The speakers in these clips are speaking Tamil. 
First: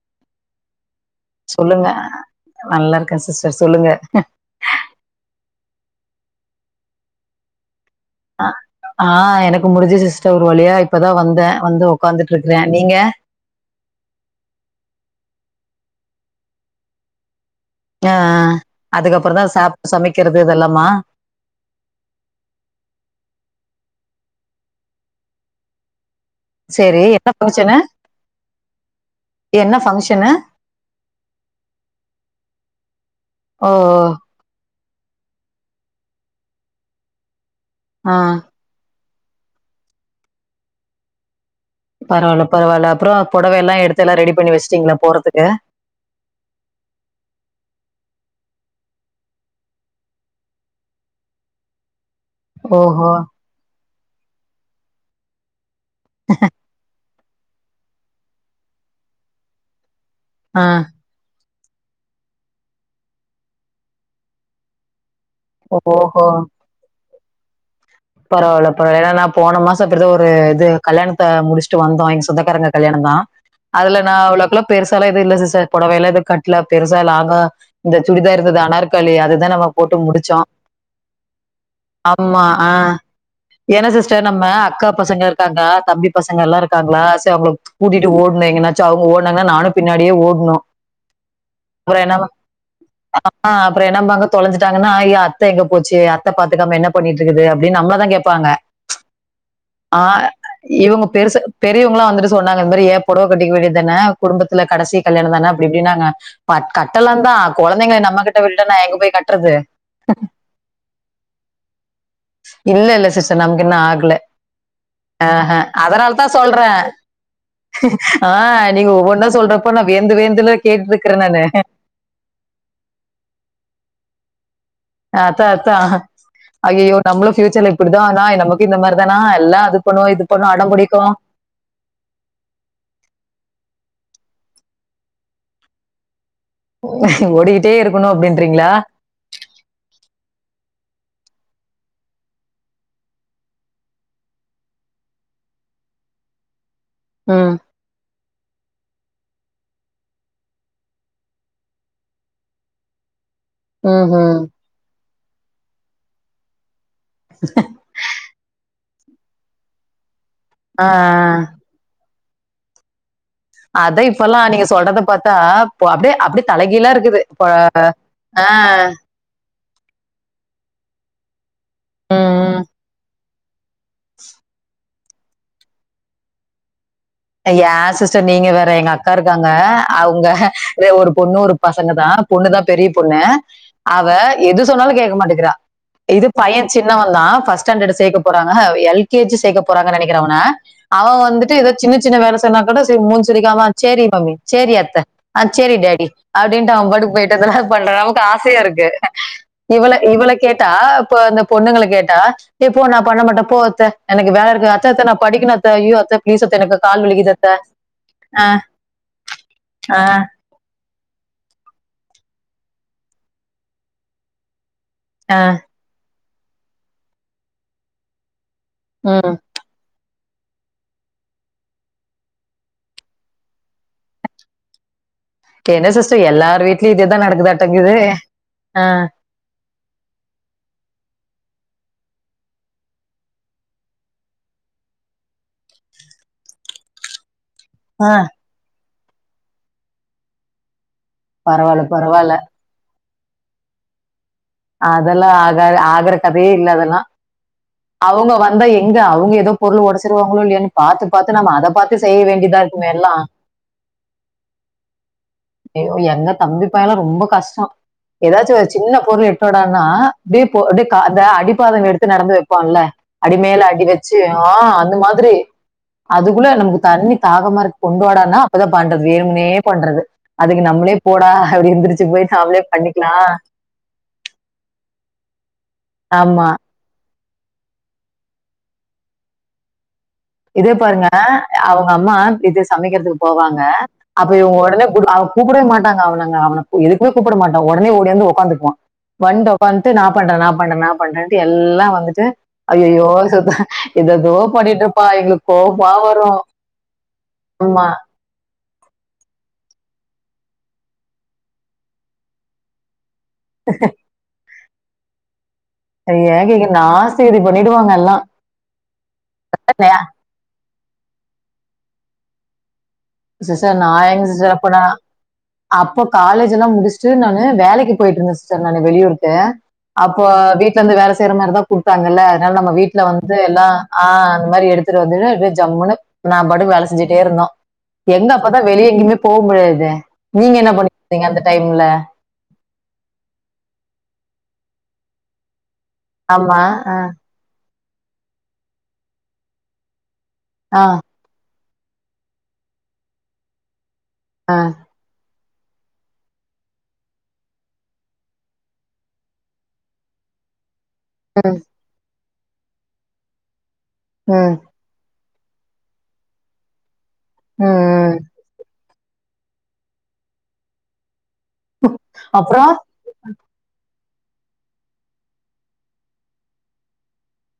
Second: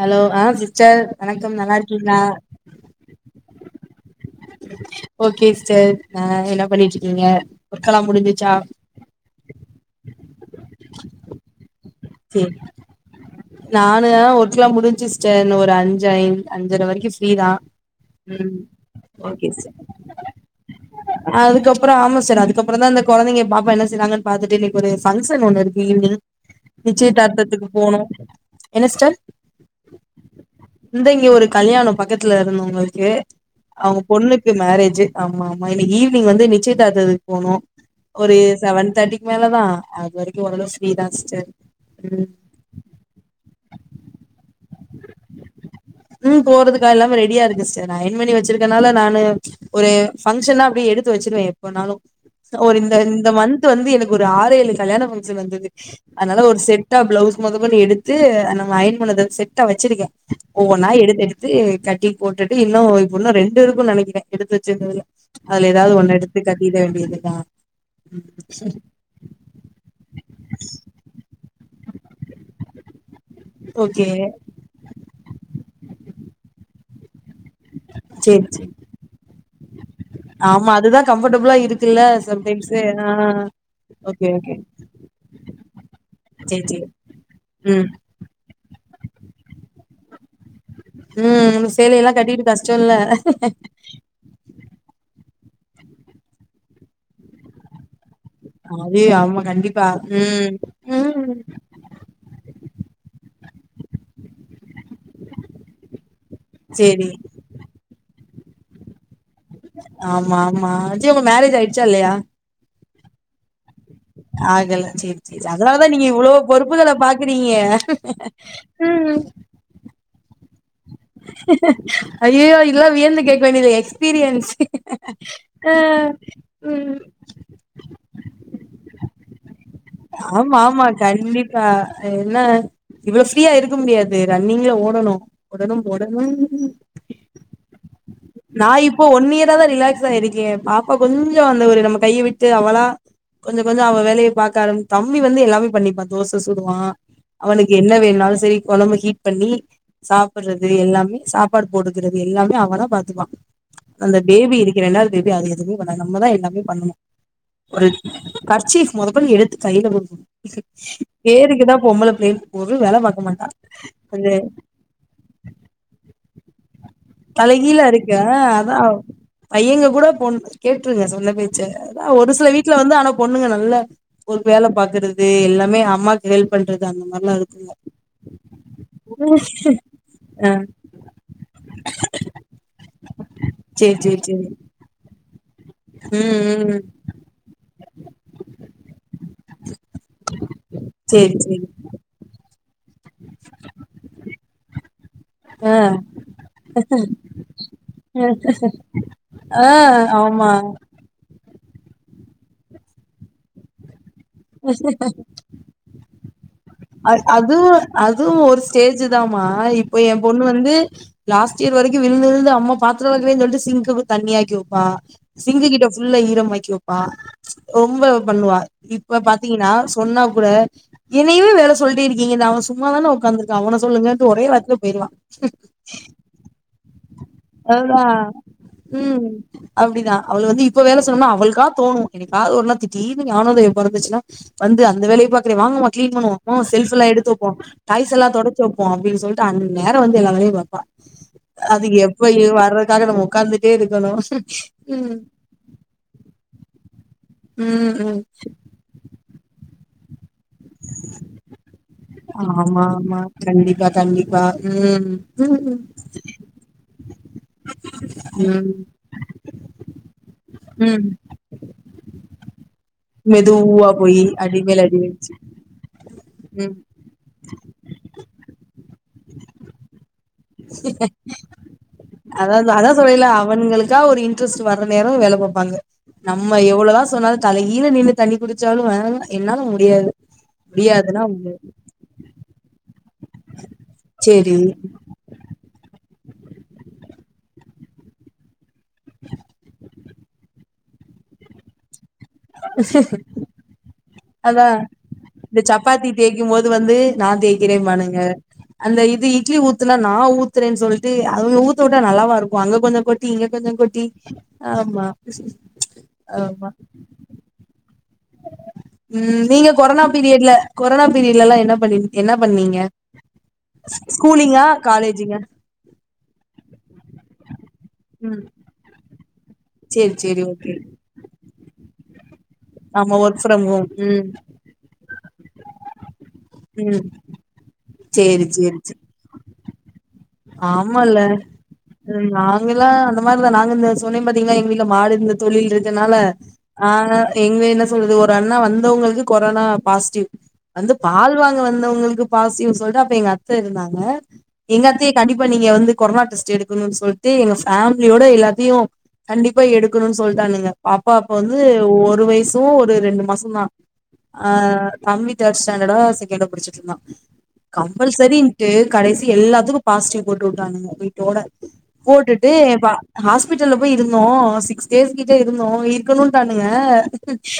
ஹலோ ஆ சிஸ்டர் வணக்கம் நல்லா சொல்லுங்க இருக்கீங்களா நல்லா இருக்கே சிஸ்டர் சொல்லுங்க ஓகே சிஸ்டர் நா என்ன பண்ணிட்டுருகீங்க அ ஆ எனக்கு முடிஞ்சிடுச்சி சிஸ்டர் ஒரு வலியா இப்பதா வந்தே வந்து ஒக் செரி நானு ஒர்க்கெல்லா முடிஞ்சு சிஸ்டர் ஒரு அஞ் ஐ அஞ்சர வரைக்கூ ஃப்ரீதா அஹ் ம் அதுக்கப்றதா சாப்ட்டு சமைக்றது இதெல்லாமா அதுக்கப்புற ஆமா சார் அதுக்கப்றோ தா இந்த கொழந்தைங்க பாப்பா என்ன செய்யறாங்கன்னு பாத்திட்டு இனைக்கு ஒரு பங்ஸன் ஒன்னு இருக்கு ஈவ்னிங் சேரி என்ன நிச்சயதார்த்ததிக்கு ஃபங்க்ஷனு போனூ என்ன சிஸ்டர் என்ன ஃபங்க்ஷனு இந்த இங்க ஒரு கல்யாணோ பக்கத்துல இருந்தோங்களுக்கு ஓ அவங்க பொண்ணுக்கு மேரே ஜித் ஆமாம் நா இன்னைக்கு ஈவினிங் வந்து நிச்சயதாத்ததிக்கு போனு ஆ ஒரு செவன் தேட்டிக் மேல தா அது வரைக்கூ ஓர்ரளவு ஃப்ரீதா சிஸ்டர் ம் பரவால பரவால அப்றோ பொடவ எல்லா எடுத் எல்லா ரெடி பண்ணி வச்ட்டீங்ளா போறதிக்கு ம் போறதுக்கா எல்லா ரெடியா இருக்கு சிஸ்டர் நா அயன் பண்ணி வச்சிருக்கனால நானு ஒரு பங்க்ஷன்னா அப்டி எடுத்து வெச்சிருவே எப்பனாலு ஒரு இந்த ஓஹோ இந்த மன்ந்த் வந்து எனக்கு ஒரு ஆறேழு கல்யாஃபங்ஷன் வந்தது அதனால ஒரு செட்டா ப்ளௌஸ் மொத மொத எடுத்து நம்ம அயன் பண்ணுத செட்டா வச்சிருக்கே ஆ ஒவ்வொன்னா எடுத் தெடுத் து கட்டி போட்டுட்டு இன்னு இப்ப இன்னு ரண்டு இருக்குனு நெனைக்கிறே எடுத்து வச்சிருந்ததுல அதுல எதாவது ஒன்னெடுத்து கட்டிட வேண்டியதா தா பரவாயில்லப்பா ஏன்னா நா போன மாசொ இப்படிதான் ஒரு இது கல்யாணத்த முடிச் ட்டு வந்தோ எங்க செந்தக்காரங்க கல்யாணந்தா அதுல ஓகே நா அவ்ளவுக்குல்லாம் பெருசலாம் எது இல்ல சிஸ்டர் பொடவைலாம் எது கட்ல பெறுசா லாங்கா இந்த சுடிதார் சேரி இருந்தது சேரி அனாற்காளி அதுதா நாம போட்டு முடிச்சோ ஆமா அதுதா கம்ஃபர்டபுளா இருக்குல்ல ஆமா சம்டைம்ஸு ஆஹ் ஆ ஏன்னா ஓகே சிஸ்டர் நம்ம ஓகே அக்கா பசங்க இருக்காங்க தம்பி பசங்கல்லா சேரி சேரி இருக்காங்களா சரி அவங்கள ம் கூட்டிட்டு ஓட்னு எங்கனாச்சும் அவங்க ஓனாங்கன்னா நானு பின்னாடியே ஓடுணு உம் சேலைல்லா கட்டிட்டு கஷ்டல்ல த்தாங்கன்னா ஐயோ அத்த எங்க போச்சு அத்த பாத்துக்காம என்ன பண்ணிட்டு இருக்குது அப்டின் நம்மலாதா கேப் பாங்க அது ஆமா கண்டிப்பா ஆ ம் இவங்க ம் பெருசு பெரியவங்களா வந்துட்டு சொன்னாங்க இது மாரி ஏ பொடவ ட்டிக்க வேண்டியதான குடும்பத்துல கடசி கல்யணந்தானே அப்டி இப்டின்னாங்க பட் சேரி கட்டளந்தான் கொழந்தைங்கள நம்மக்கிட் ங்க விட்டுட்டனா எங்கபோய் கட் ஆமா ஆமா சே உங்க மேரேஜ் ஆயிடுச்சா இல்லையா இல்லல்ல சிஸ்டர் நமக்கு இன்னு ஆக ல ஆகல சேரி சேரி ஆஹ நீங்க அதனாலதா இவ்ளோ சொல்றே பொறுப்புகள பாக்குறீங்க ஆஹ நீங்க ஒவ்வொன்ன சொல்றப்ப நா வியந்து வியந்துல அய்யயோ இதல்லா வியந்து கேக்க வேண்டியது எக்ஸ் பிரியன்ஸ் அத்தா அத்தா ம் ஐயயோ நம்மளு ஃபியூச்சர்ல இப்டிதானா நமக்கு இந்த மாரிதானா எல்லா அது பண்ணு இது பண்ணு ஆமா அடம் ஆமா பிடிக்கும் கண்டிப்பா து ரன்னிங்ல ஓடணு ஒடனும் ஒடணும் ஓடிக்கிட்டே இருக்கணும் நா அப்படின்றீங்களா இப்போ ஒன் இயராதா ரிலாக்ஸா இருக்கேன் பாப் அப்ப கொஞ்சொ அந்த ஒரு நம்ம கைய விட்டு அவளா கொஞ்சம் கொஞ்சம் அவ வேலைய பாக்க ஆரம்பி தம்பி வந்து எல்லாமே பண்ணிப்பான் தோச சுடுவான் ம் அவனுக்கு என்ன வேணுனாலு சரி கொழம்பு ஹீட் பண்ணி சாப் டுறது எல்லாமே சாப்பாடு போட்டுக்குறது எல்லாமே அவனா பாத்துக்குவா ம் அந்த ம் பேபி இருக்குற ரண்டாது பேப் பி அது எதுமே பண்ணாது நம்மதா எல்லாமே பண்ணணு ஒரு கர்ச்சீஃப் மொத கொண்டு எடுத்து கையில குடுக் ஆ ஆ. பேருக்குதா பொம்பள பிள்ளேன் ஒரு வேல பாக்க மாட் அத்தா இப்பல்லா நீங்க சொல்றத பாத்தா பொ- அப்படியே அப்படியே தலைகீழா இருக்குது பொ- தலகீலாருக்கே ஆ, அதா அவ் பையங்க கூடோ பொண் கேட்ருங்க சொன்ன பேச்ச அதா ஒரு சில ம். வீட்ல வந்து அனுப் பொண்ணுங்க நல்ல ஒரு வேல பாக்குற து எல்லாமே அம்மாக்கு ஹெல்ப் பண்றத் அ யா சிஸ்டர் நீங்க வேற எங்க அக்கா இருக்காங்க அவ் ங்க ஆ ஒரு பொண்ணு ஒரு பசங்க தா பொண்ணு தா பெரிய பொண்ணு சேரி அவ சேரி சேரி எது சொன்னாலு கே க்க மாட்டிகிறா இது பைய ம் ம் சின்னவந்தா ஃபஸ்ட் ஸ்டாண்டடு சேக்கப் போறாங்க எல் கே ஜி சேக்கப் போறாங்க நெனக்கிற அவன அவ சேரி வந்துட்டு சேரி எதோ ன வேல சொன்னாக கூட ச மூஞ் சுலிக்காம சேரி மம்மி சேரி அத்த அ ஆ சேரி டேடி அப்டின்ட்டு அவ பாட்டுக்கு போய்ட்டு அதல்லா பண்றா அமக்கு ஆசையாருக்கு ஆ இவள இவள ஆமா கேட்டா இப்போ அந்த பொண்ணுங்கள கேட்டா எ போ நா பண்ண மாட்ட போ அத்த எனக்கு வேல இருக்கு அத்த அத்த நா படிக்கினு அத்த அய்யோ அத்த ப்ளீஸ் அத் அத் அதுவு அதுவு ஒரு ஸ்டேஜு தாமா இப்போ ஏ ஆஹ் பொண்ணு வந்து கு லாஸ்ட்டியர் வரைக்கு‌ விழ்ந்து விழ்ந்து அம்மா பாத்ரோ‌ வெலக்குவேன் சொல்ட்டு சிங்க்குவு தண்ணியாக்கிவு வா ஆஹ் சிங்கு கிட்ட ஃபுல்லா இ ரமாக்கி வெப்பா ரொம்ப பண்ணுவா இப்ப உம் பாத்தீங்கனா சொன்னாக் கூட என்னய்வே வேல சொல்டு இர்க்கீங்க த அவ சும்மாதான உக்காந்துருக்கா அவன சொல்லுங்கன்டு ஒரே வார்த்தைல போயிற்லா என்ன சிஸ்டர் எல்லார் வீட்லயும் இதேதான் நடக்குதாட்டங்குது அதுதா ஆஹ் ம் அப்டிதா அவுளு வந்து இப்ப வேல சொன்னோனா அவள்கா தோணு எனைக்காது ஒரு நா தீடீர்னு ஞானோதய பொறந்துச்னா வந்து அந்த வேலைய பாக்குறே வாங்கமா க்ளீன் பண்ணுவோ மா செல்ஃபுல்லா எடுத்து வப் போ டைல்ஸ் ஆஹ் எல்லா தொடச்சி வப் போ அப்டின் சொல்ட்டு அந் நேர வந்து எல்லா வேலயுபாப்பா பரவாயில்ல அது பரவாயில்ல எப்பயு வர்ரத்காக நமோ உக்காந்துட்டே இருக்கணு ம் அதல்ல ஆகாது ஆகுற கத் வே இல்ல அதல்லா ம் ம் அவுங்க வந்தா எங்க அவுங்க எப் த பொருள் ஒடச்சிருவாங்களோ இல்லயோன்னு பாத்து பாத்து நம்ம அத பாத் ஆமா ஆமா கண்டிப்பா கண்டிப்பா உம். எங்க தம்பி பயலாம் ரொம்ப. கஷ்டம். ஏதாச்சும் ஒரு ம் சின்ன பொருள் எட்டுவடான்னா. இப்டியே போ ப்டியே கா ம் அந்த அடிபாத எடுத்து நடந்து. பண்ல. அடிமல அடி மெதுவா வச்சு போயி அடி ஆஹ மேல அந்த அடி வச்சு மாத்ரி அதுக்குள்ள ம் நமக்கு தண்ணி தாகமா இரு கொண்டுவாடானா அப்பதா. பண்றது வேனும்னே பண்றது. அதுக்கு நம்மளே போடா அப்படி எந்திரிச்சு போய் அதா நாமளே அதா அதா சொல்றயில பண்ணிக்கலாம் அவுங்களுக்கா ஒரு இன்ட்ரெஸ்ட் வர்ற நேரம் வேல பாப்பாங்க. ஆமா நம்ம எவ்வளோதா சொன்னாலும் தலைகீல நின்னு தண்ணி குடிச்சாலும் [unintelligible] என்னால முடியாது. இதே பாருங்க முடியாதுன்னா முடியாது அவ்ங்க அம்மா இது சமைக்கிறது. போவாங்க அப்ப சேரி இவ்ங்க உடனே [unintelligible] கூப்பிடவே மாட்ட. நாங்க அவனங்க அவன எதுக்குமே கூப்பிட மாட்டோ உடனே ஓடியந்து ஒக்காந்துக்குவான். வந்து ஒக்காந். த்து நா பண்றன் நா பண்றன் நா பண்றேன்ட்டு எல்லாம் வந்துட் டு ஐயையோ சுத்த எது ஏதோ அதா பண்ணிட்டு இருப் இந்த சப்பாத்தி தேக்கிம் போது வந்து நா அம்மா தேக்கிறேம்பானுங்க. அந்த இது இட்லி ஊத்துனா நா ஊத்துறேன்னு சொல்லிட்டு அவ்ங்க ஊத்த வுட்டா நல்லாவா இருக்கு அங்க கொஞ்சம் கொட் டி இங்க கொஞ்ச கொட்டி. ஆமா. அத ஏ கேக்குற நா செய்றது பண்ணிடுவாங்க. எல்லாம் உம். நீங்க கொரோனா பீரியட்ல. கொரோனா பீரியட்ல எல்லாம் என்ன பண்ண என்னா பண்ணீங்க. சிஸ்டர் நா எங்க சிஸ்டர் ஸ்கூலிங்கா அப்ப நா. காலேஜுங்க அப்ப காலேஜ் எல்லாம் முடிச்சுட்டு நானு வேலைக்கு போயிட்டு இருந்தேன் ம் சிஸ்டர் நா வெளியூர் [unintelligible] சேரி அப்போ சேரி ஓகே வீட்டுல இருந்து வேற செய்யற மாரிதா கூடுத் இருப்பாங்கல்ல னால நம்ம வீட்டுல ஆமா வந்து ஒர்க் ஃப்ரம் எல்லாம் ஹோம் ம் ஆஹ் அந்த மாரி எடுத்துட்டு வந்துட்டு [inaudible] ஜம்முனு நா பாட்டுகு வேல ம் செஞ்சிட்டே இருந்தோ எங்க சேரி அப்பதான் சேரி வெளிய சேரி நின்னு போ [unintelligible] நீங்க என்ன பண்ணிருந்தீங்க அந்த டைம்ல? எங்கல்லா அந்த மாதர நாங்க இந்த சொன்னேம் பாத்த்த்தீங்கா எங்க வீட்டுல மாடு இருந்து தொழில் இரு தன்னால ஆ எங்கள என்ன சொல்றது ஒரு அண்ணா வந்தவங்களுக்கு கொரோனா பாசிட்டிவ். ஆ, வந்து பால் வாங்க வந்து த உங்களுக்கு பாசிட்டிவ் சொல்லிட்டு அப்ப எங்க அத்த இருந்தாங் தா ஆ, எங்கத்த கண்டிப்பா நீங்க வந்து கொரோனா டெஸ்ட் எடுக்கணும்னு சொல்லிட்டு எங்க ஃபேமிலியோட எல்லாத்தையும் கண்டிப்பா எடுக்கணும்னு சொல்லிட்டானுங்க. பாப்பா அப்போ வந்து ம், ஒரு வயசு. தோ ஒரு ரெண்டு மாச தான். ஆ ம், தம்பி தேர்ட் ஸ்டாண்டர்ட்டோ செகண்ட்டோ படிச்சட்டு இருந்தான். ம். கம்பல்சேரின்ட்டு கடைசி எல்லாத்துக்கும் பாசிடிவ் போட்டு விட்டானுங்க வீட்டோட. போட்டுட்டு அப்புறம் இப்ப ஹாஸ்பிட்டல்ல போய் இருந்து. இருந்தோ சிக்ஸ் டேஸ் கிட்ட இருந்தோம் இருக்கணும்ட்டானுங்க.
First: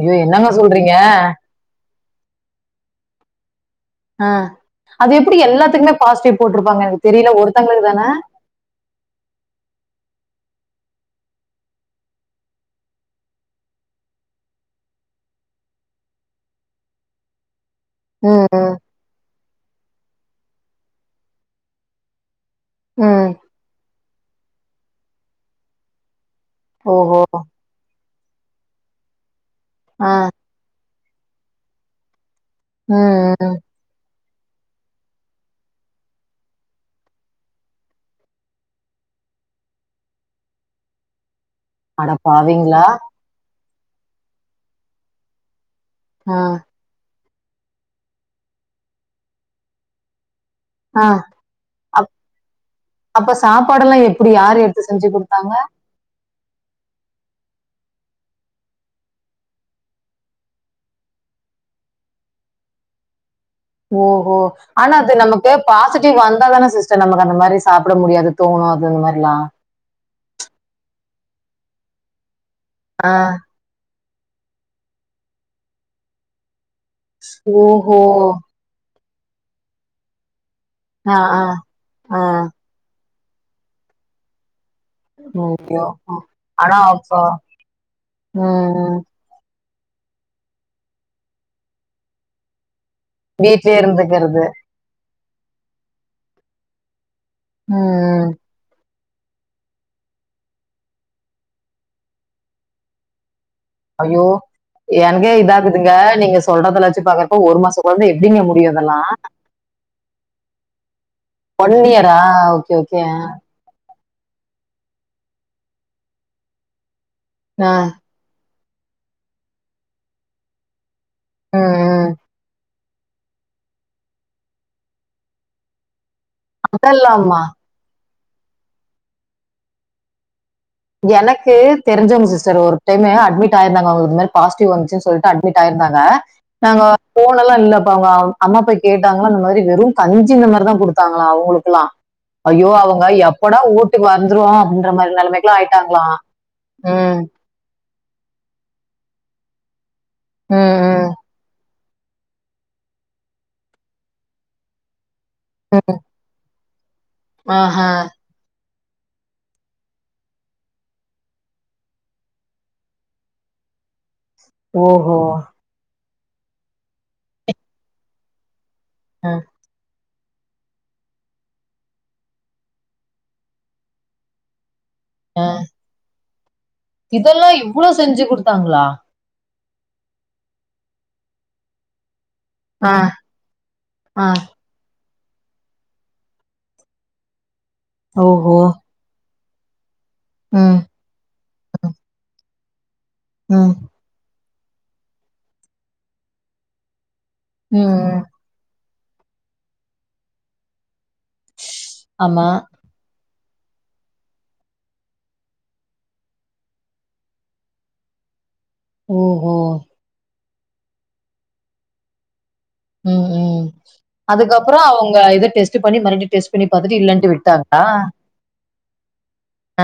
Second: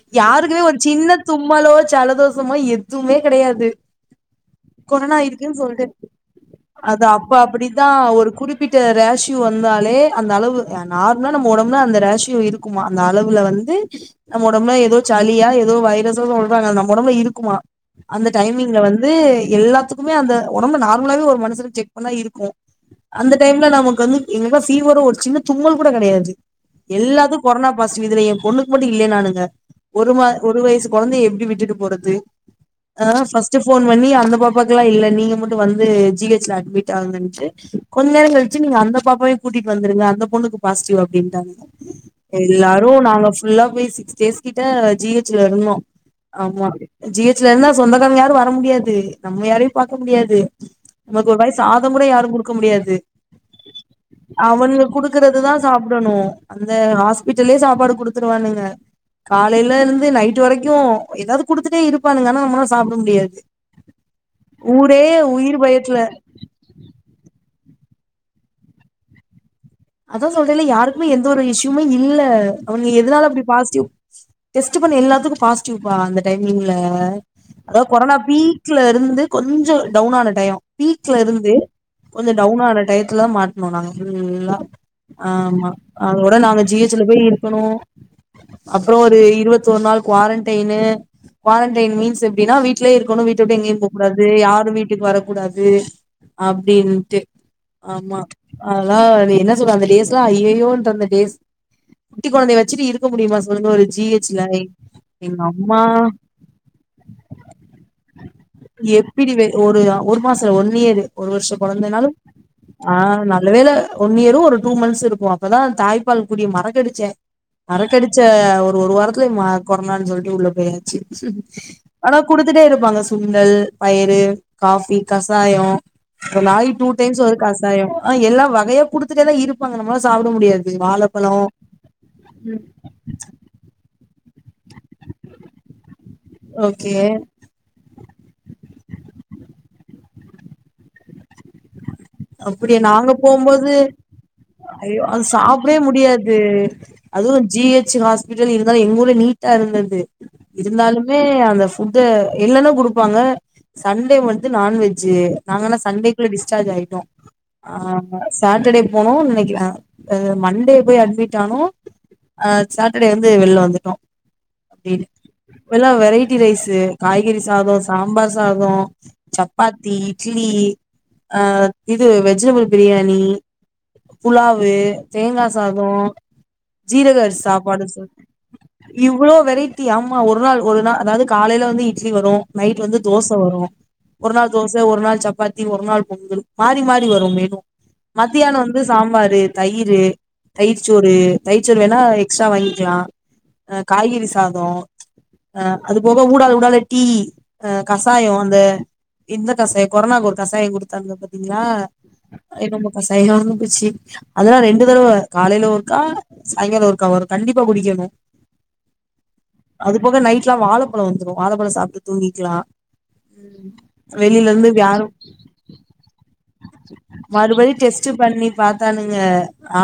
ஐயோ என்னங்க யாருக்குமே ஒரு சொல்றீங்க சின்ன தும்மலோ ஜலதோசமா எதுவுமே கிடையாது. ஆ அது எப்படி எல்லாத்துக்குமே பாசிட்டிவ் போட்டிருப்பாங் அது அப்ப அப்படித்தான் ஒரு குறிப்பிட்ட ராஷியு வந்தாலே அந்த அளவு நார்மலா நம்ம உடம்புல அந்த ராஷியும் இருக்குமா அந்த அளவுல வந்து நம்ம உடம்புல ஏதோ சளியா ஏதோ வைரஸோ சொல்றாங்க நம்ம உடம்பு இருக்குமா. அந்த ம், ம், டைமிங்ல வந்து எல்லாத்துக்குமே அந்த உடம்பு நார்மலாவே ஒரு மனஷருக்கு செக்பண்ணா இருக்கும். ம். அந்த டைம்ல நமக்கு வந்து எங்க பீவரோ ஒருச் சின்ன தும்மல் கூட கெடையாது ஓஹோ எல்லாத்துக் கொரோனா பாசிவ் இதுலயு ஒண்ணுக்கு மட்டு இல்லே நானுங்க ஒரு ஆ, மா ஒரு வயசுக் கொழந்தைய எப்டி விட்டுட்டு போறது? ஆனா ம், ம். ஃபர்ஸ்ட்டு ஃபோன் பண்ணி அந்த பாபாக்கலா இல்ல நீங்க மட்டு வந்து ஜீ ஹெச் அட்மிட் ஆ [unintelligible] கொஞ்ச நேரோ கழிச்சு நீங்க அந்த பாப்பாவ கூட்டிட்டு வந்துருங்க அந்த பொண்ணுக்கு பாசிட்டிவ் அப்டீன்டாங்க அட பாவீங்களா எல்லாரு நாங்க ஃபுல்லா [unintelligible] சிக்ஸ் டேஸ் கிட்ட ஜி ஹச் ல இருந்தோ ஆ, ஆமா ஜீ ஹெ [unintelligible] இருந்தா சொந்தக்காரங்க யாரு வர முடியாது நம்ம யாரையு பாக்க முடியாது ஆ. நமக்கு ஒரு வாய் சாதோ கூட அப்- யாரு குடுக்க முடியாது அப்ப சாப்பாடெல்லாம் எப்படி யார் எடுத்து அவன்ங்க செஞ்சு குடுக்குறது தா கொடுத்தாங்க சாப்பிடணு அந்த ஹாஸ் வீட்டுலேயே சாப்பாடு குடுத்துருவானுங்க காலையில இருந்து நைட்டு் வரைக்கு ஏதாது குடுத்துட்டே இருப்பானுங்க ஆனா நம்மலால சாப்ட முடியாது ஓஹோ ஆனா ஊரே அது நமக்கு உயிர் பயத்துல பாசிட் வந்தாதான சிஸ்டர் நமக்கு அந்த மா ரி சாப்பட முடியாது தோணு அது அந்த மாரிலா அதா சொல்றேன்ல யாருக்குமே எந்த ஒரு இஷ்யுமே இல்ல அவுங்க ஆ எதனால அப்டி பாசிட்டிவ் டெஸ்ட் பண்ண எல்லாத்துக்கு பாசிட்டிவ்பா அந்த டைம் ல அதா ஓஹோ கொரோனா பீக்ல இருந்து கொஞ்சோ டவுன் ஆன டையோ பீக்ல ஆ ஆ இருந்து ஆ கொஞ்ச டவுன் ஆன டையத் [unintelligible] மாட்னோ நாங்க ஃபுல்லா ஆமா ஐயோ ம். அதோட நாங்க ஆனா ஜி எச் ல அப்போ போய் இருக்கணு ம் அப்புறோ ஒரு இருவத் ஒரு நாள் குவாரன்டைனு குவாரன்டைன் மீன்ஸ் எப்டினா வீட் ட்லியே இருக்கணு வீட்ட விட்டு எங்கயு வீட்லயே போ கூடாது இருந்துக்கிறது யாரு வீட்டுக்கு வர கூடாது அப்டின்ட்டு ஆமா ம் அ [unintelligible] அது என்ன [unintelligible] அந்த டேஸ்லாம் அய்யயோ இன்ற அந்த டேஸ் குட்டி கொழந்தைய வெச்சிட்டு இருக்க முடியுமா சொல்லுங்க ஒரு ஜி ஐயோ ஹெச்ல என்கே எங்க அம்மா இதாகுதுங்க நீங்க சொல்றதல வெச்சு பாக்குறப்ப ஒரு மாசோ கொழந்தை எப்டிங்க முடியு இதெல்லா? எப்டி வே ஒரு ஒரு [unintelligible] ஒன் கொழந்தைனாலு இயரா ஓகே ஆ ஓகே நல்ல வேல ஒன் இயரு ஒரு ஒரு டூ மந்த்ஸ் இருக்கும் அப்பதா தாய்ப்பால் குடிய மறக்கடிச்ச அறக்கடிச்ச ஒ ஓரொரு வாரத்துல ம கொரோனானு சொல்லிட்டு உள்ள போயாச்சு ம் ம் ஆனா குடுத்துட்டே இருப்பாங்க சுண்டல் பயரு காஃபி கசயோ ஒர் நாளிக் டூ டைம்ஸ் ஒரு அதெல்லாமா கசாயொ அ எல்லா வகயா குடுத் த்துட்டே தா இருபாங்க நம்லால சாப்புட முடியாது வாழப்பழோ எனக்கு தெரிஞ்சொவ்ங் சிஸ்டர் ஒரு டைமே அட்மிட் ஆயிர்ந்தாங்க அவுங் இது மேர் பாஸ்ட்டிவ் வந்ச்சுன் சொல்ட்டு அட்மிட் ஆயிர்ந்தாங்க நாங்க ஓகே போனல்லா இல்லப்ப அவ்ங்க அம்மா போய் கேட்டாங்லா இந்த மாதுரி வெறும் கஞ்சி இந்த மாரிதா குடுத்தாங்களா அவுங்ளுக்குலா ஐயோ அப்டியா அவுங்க நாங்க எப்போடா போம்போது வூட்டுக்கு வந்துருவோ அப்டின்ற மாரி நெலைமை டவே முடியாது அதுவு ஜி எச் ஹாஸ்பிடல் இருந்தா அவ்ளு நீட்டா இருந்துது ம், ம், இருந்தாலுமே அந்த ஃபுட்டு இல்லெனா குடுப்பாங்க சண்டே வந்து நான்வெஜ்ஜு நாங்களா ம். சண்டேக்குள்ள டிஸ்சார்ஜ் ஆயி ஆஹா. ஆமா சாட்டர்டே போனோ நெனைக்கல மண்டே போய் அட்மிட் அனோ சட்டர்டே வந்து வெளில வந்துட்டோ அப்டினு ஓஹோ இப்பல்லா வெரைட்டி வெரைட்டி ரைஸ்ஸு காய்கறி சதோ சாம்பார் சாதோ ம், சப்பாத்தி இட்லி ஆ இது வெஜிடபிள் பிரியாணி புலவு தேங்கா ம். சாதோ ஜீரக அரிசி இதெல்லாம் சாப்பாடு இவ்வளவு சார் செஞ்சு கொடுத்தாங்களா இவ்ளோ வெரைட்டி தி ஆமா ஒரு நாள் ஒரு நாள் அதாவது காலையில வந்து இட்லி வரு நைட் ஆ, வந்து தோசை வரு ஆ. ஒரு நாள் தோசை ஒரு நாள் சப்பாத்தி ஒரு நாள் பொங்கல் மாறி மாறி வரு மேனு மத்தியான ஓஹோ வந்து சாம்பாரு தயிரு ம், தயிர்சோறு தயிர்சோறு வேணா எக்ஸ்ட்ரா வாங் [unintelligible] ம், அ காய்கறி சா ஆ அது போக [unintelligible] டீ அ ம். கசாய அந்த இந்த கசாயம் கொரனுக்கு ஒரு கசாயம் குடுத்தாங்க ஆமா [unintelligible] [unintelligible] ச்சி அதெல்லா ரெண்டு தடவ காலைல ஒருக்கா சாய்ங்கால ஒருக்கா வரு கண்டிப்பா குடிக்கணு ஓஹோ நைட்ல வாழப்பழ வந்துரு வாழப்பழ சாப்ட்டு தூங்கிக்லா ம் ம் அதுக்கப்ற அவுங்க இத டெஸ்ட் பண்ணி மறு மறுபடியும் டெஸ்ட் பண்ணி பாத்தானுங்க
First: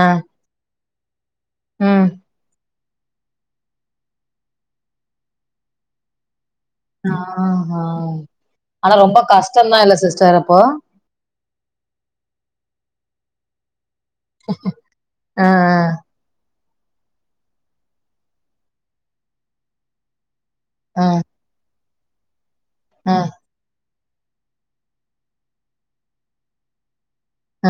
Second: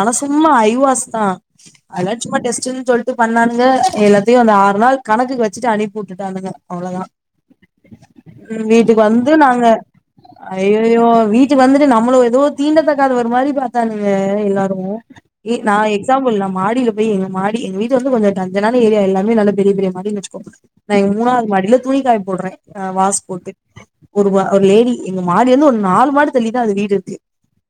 ஆ, சும்மா ஐவாஸ் ஆ ம். அதுலா சும்மா டெஸ்ட் சொல்ட்டு பண்ணானுங்க எல்லாத்தயு அந்த ஆறு நாள் கணக்குக்கு வெச்சுட்டு அனுப்பி உட்டுட்டானுக ஆ ஆனா வீட்டுக்கு ரொம்ப வந்து கஷ்டதா இல்ல சிஸ்டர் அப்போ வீட்டு வந்துட்டு நம்மள ஏதோ தீண்டதகாதவர் மாரி கராங்க எல்லாரும் ஆ, நா எக்ஸாம்பிள் நா மாடிய்ல போயி எங்க மாடி எங்க வீட்ல வந்து கொஞ்ச டஞ்சான ஏரியா எல்லாமே நல்ல பெரிய பெரிய மாடின்னு வெச்சுக்கோங்க நா ஆ, ஆ, எங் மூணாவுது மாடில துணி காய் போட்றே ஆ [unintelligible] ஒரு வா ஒர் லேடி எங்க மாடிலேந்து ஒரு நாலு மாடி தாள்ளிதா அது வீடு இருக்கு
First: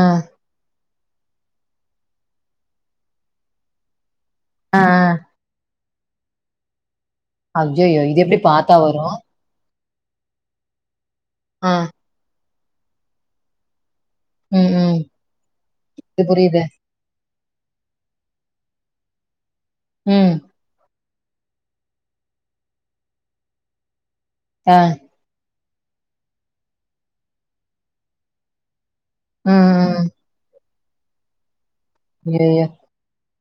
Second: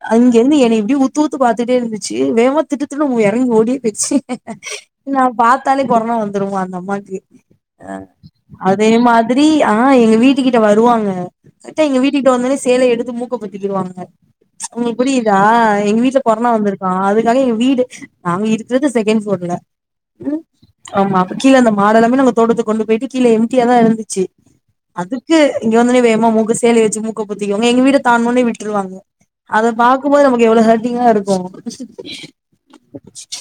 ஆ, அங்கேந்து என்ன இப்டி உத் உத்து உத்து பாத்துட்டே இர்ந்துச்சு வேமா திட்டத்திட்டுனு உ எறங்கி ஓடியே பேய்ர்ச் ஆ, ஆ. நா பாத் [unintelligible] தொட்டாலே கொரோனா வந்துருமா அந்த அம்மாகு ஐய்யயோ இது எப்டி பாத்தா வரு மாதிரி ஆ எங்க வீட்டு கிட்ட வருவாங்க ஆ. கரெக்டா எங்க வீட்டு கிட்ட வந் சேல எடுத்து மு த்திகுவாங்க ம், ம். உங்குளுக் புரியுதா எங்க வீட்ல இது கொரோனா புரியுது. வந்துருக்கா அதுக் இதாங்க எங்க வீடு நாங்க இருக்குறது செகண்ட் ஃப்ளோர்ல ம் ஆமா கீழ அந்த மாட எல்லாமே நாங்க தோட்டத்துக் கொண்டு போயிட்டு கீழ் எம்ட்டியா தா இருந்துச்சு ஆ. அதுக்கு இங்க வந்ததுமே எங்க அம்மா மூக்க சேலய வச்சு மூக்க பொத்திக்குவாங்க எங்க வீடு தா முன்னே விட்ருவாங்க ம், அத ம். பாக்கும் போது நமக்கு எவ்ளோ ஹெல்ப் [unintelligible] தா இருக்கும் ஐயய்யோ!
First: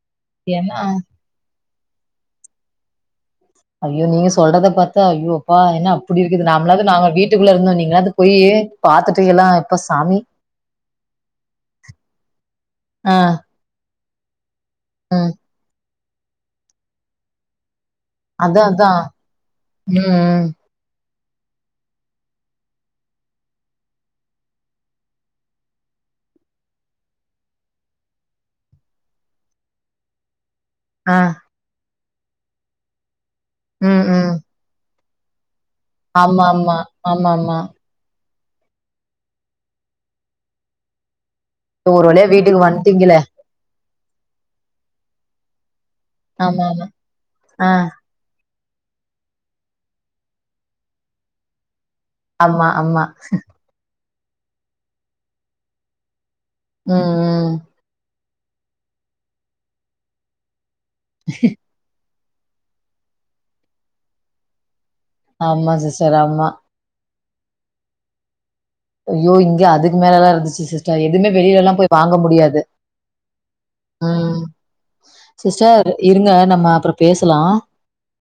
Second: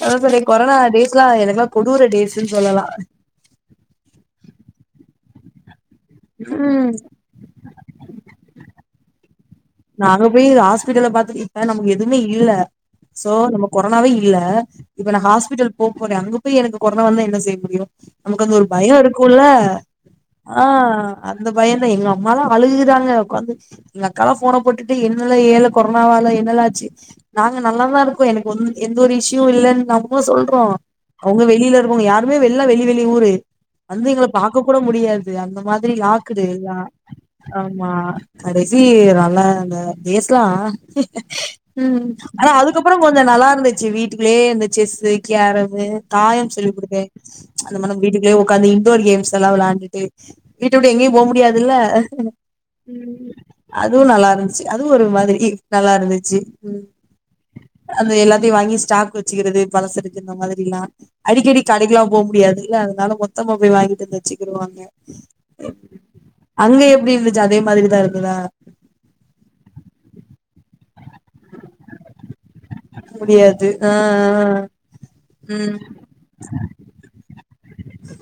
அது சரி கொரோனா ஏன்னா டேட்லாம் எனக்குலாம் கொடூர டேட்ஸ்னு சொல்லலாம் ஐயோ நீங்க சொல்றத பாத்தா ஐயோ அப்பா ஏனா அப்படி இருக்குது நாம்ளாவது ம் நாங்க வீட்டுக்குள்ள இருந்தோ நீங்களாவது போயி பாத்துட்டீங்கனா நாங்க போயி ஹாஸ்பிட்டல்ல பாத்துட்டு இப்ப நமக்கு எதுமே இல்ல ஆ, சோ நம்ம கொரோனாவே இல்ல இப்ப நா ம். ஹாஸ்பிட்டல் போ போன அங்க போயி எனக்கு கொரோனா வந்தா என்ன செய்ய முடியும் நமக்கு அந்த ஒரு அதான், பயோ அதான். இருக்குல ம், ம். ஆ அந்த பையன் தா எங்க அம்மாலா அழுகுறாங்க உட்காந்து எங்க அக்காலா ஃபோன போட்டுட்டு என்ன ல ஏல கொரோனாவால என்ன ல ஆச்சு நாங்க நல்லாதா இருக்கோ எனக்கு எந்த ஒரு இஷும் இல்ல நாங்களு சொல்ல இருக்கோ ஆ. அவுங்க வெளில இருப்பாங்க யார் துமே வெள்ளா வெளி வெளி ஊரு ம், வந்து எங்களை ம். பாக்க கூட முடியாது இது அந்த மா இதுலி ஆமா, லாக்குடு ஆமா. ஆமாமா. ஆம்மா கடைசி ரல இந்த பேஸ்லா ஒரு ம் வழியா அனா வீட்டுக்கு அதுக்கப்பற கொஞ்ச வந்துட்டீங்களே! நல்லார்ந்துச்சு வீட் வீட்டுக்குள்ளேயே இந்த செஸ்ஸு கேரமு தாயம் சொல்லி் ஆமாமா. கொடுக்கேன் ஆ. அந்த மா வீட்டுக்குள்ளேயே உக்காந்து இன்டோர் கேம்ஸ் எல்லா விளாயாண்டுட்டு வீட்ட உட்டு எங்யு போ முடியாதுல்ல அம்மா அம்மா துவு நல்லார்ந்துச் அதுவு ஒரு மாதுரி நல்லார்ந்துச்சி ம் ம் வாங்கி ஸ்டாக் வச்சுக்கிறது பலசு இருக்கு இந்த மாதிரில்லா அடிக்கடி கடைக்கலா போம் மு முடியாதுல அதனால மொத்தமா போய் வாங்கிட்டு வந்து வச்சுக்கிருவாங்க ஆம்மா சிஸ்டர் ஆம்மா ஞ்ச அதே மாரிதா இருந்ததா ஐய்யோ இங்க அதுக்கு மேலலா இருந்துச்சு சிஸ்டர் எ எதுவுமே வெளிலலா போய் வாங்க முடியாது முடியாது ஆ ம் ஆ ம் சிஸ்டர் இருங்க நம்ம அப்பறோ பேசலா அ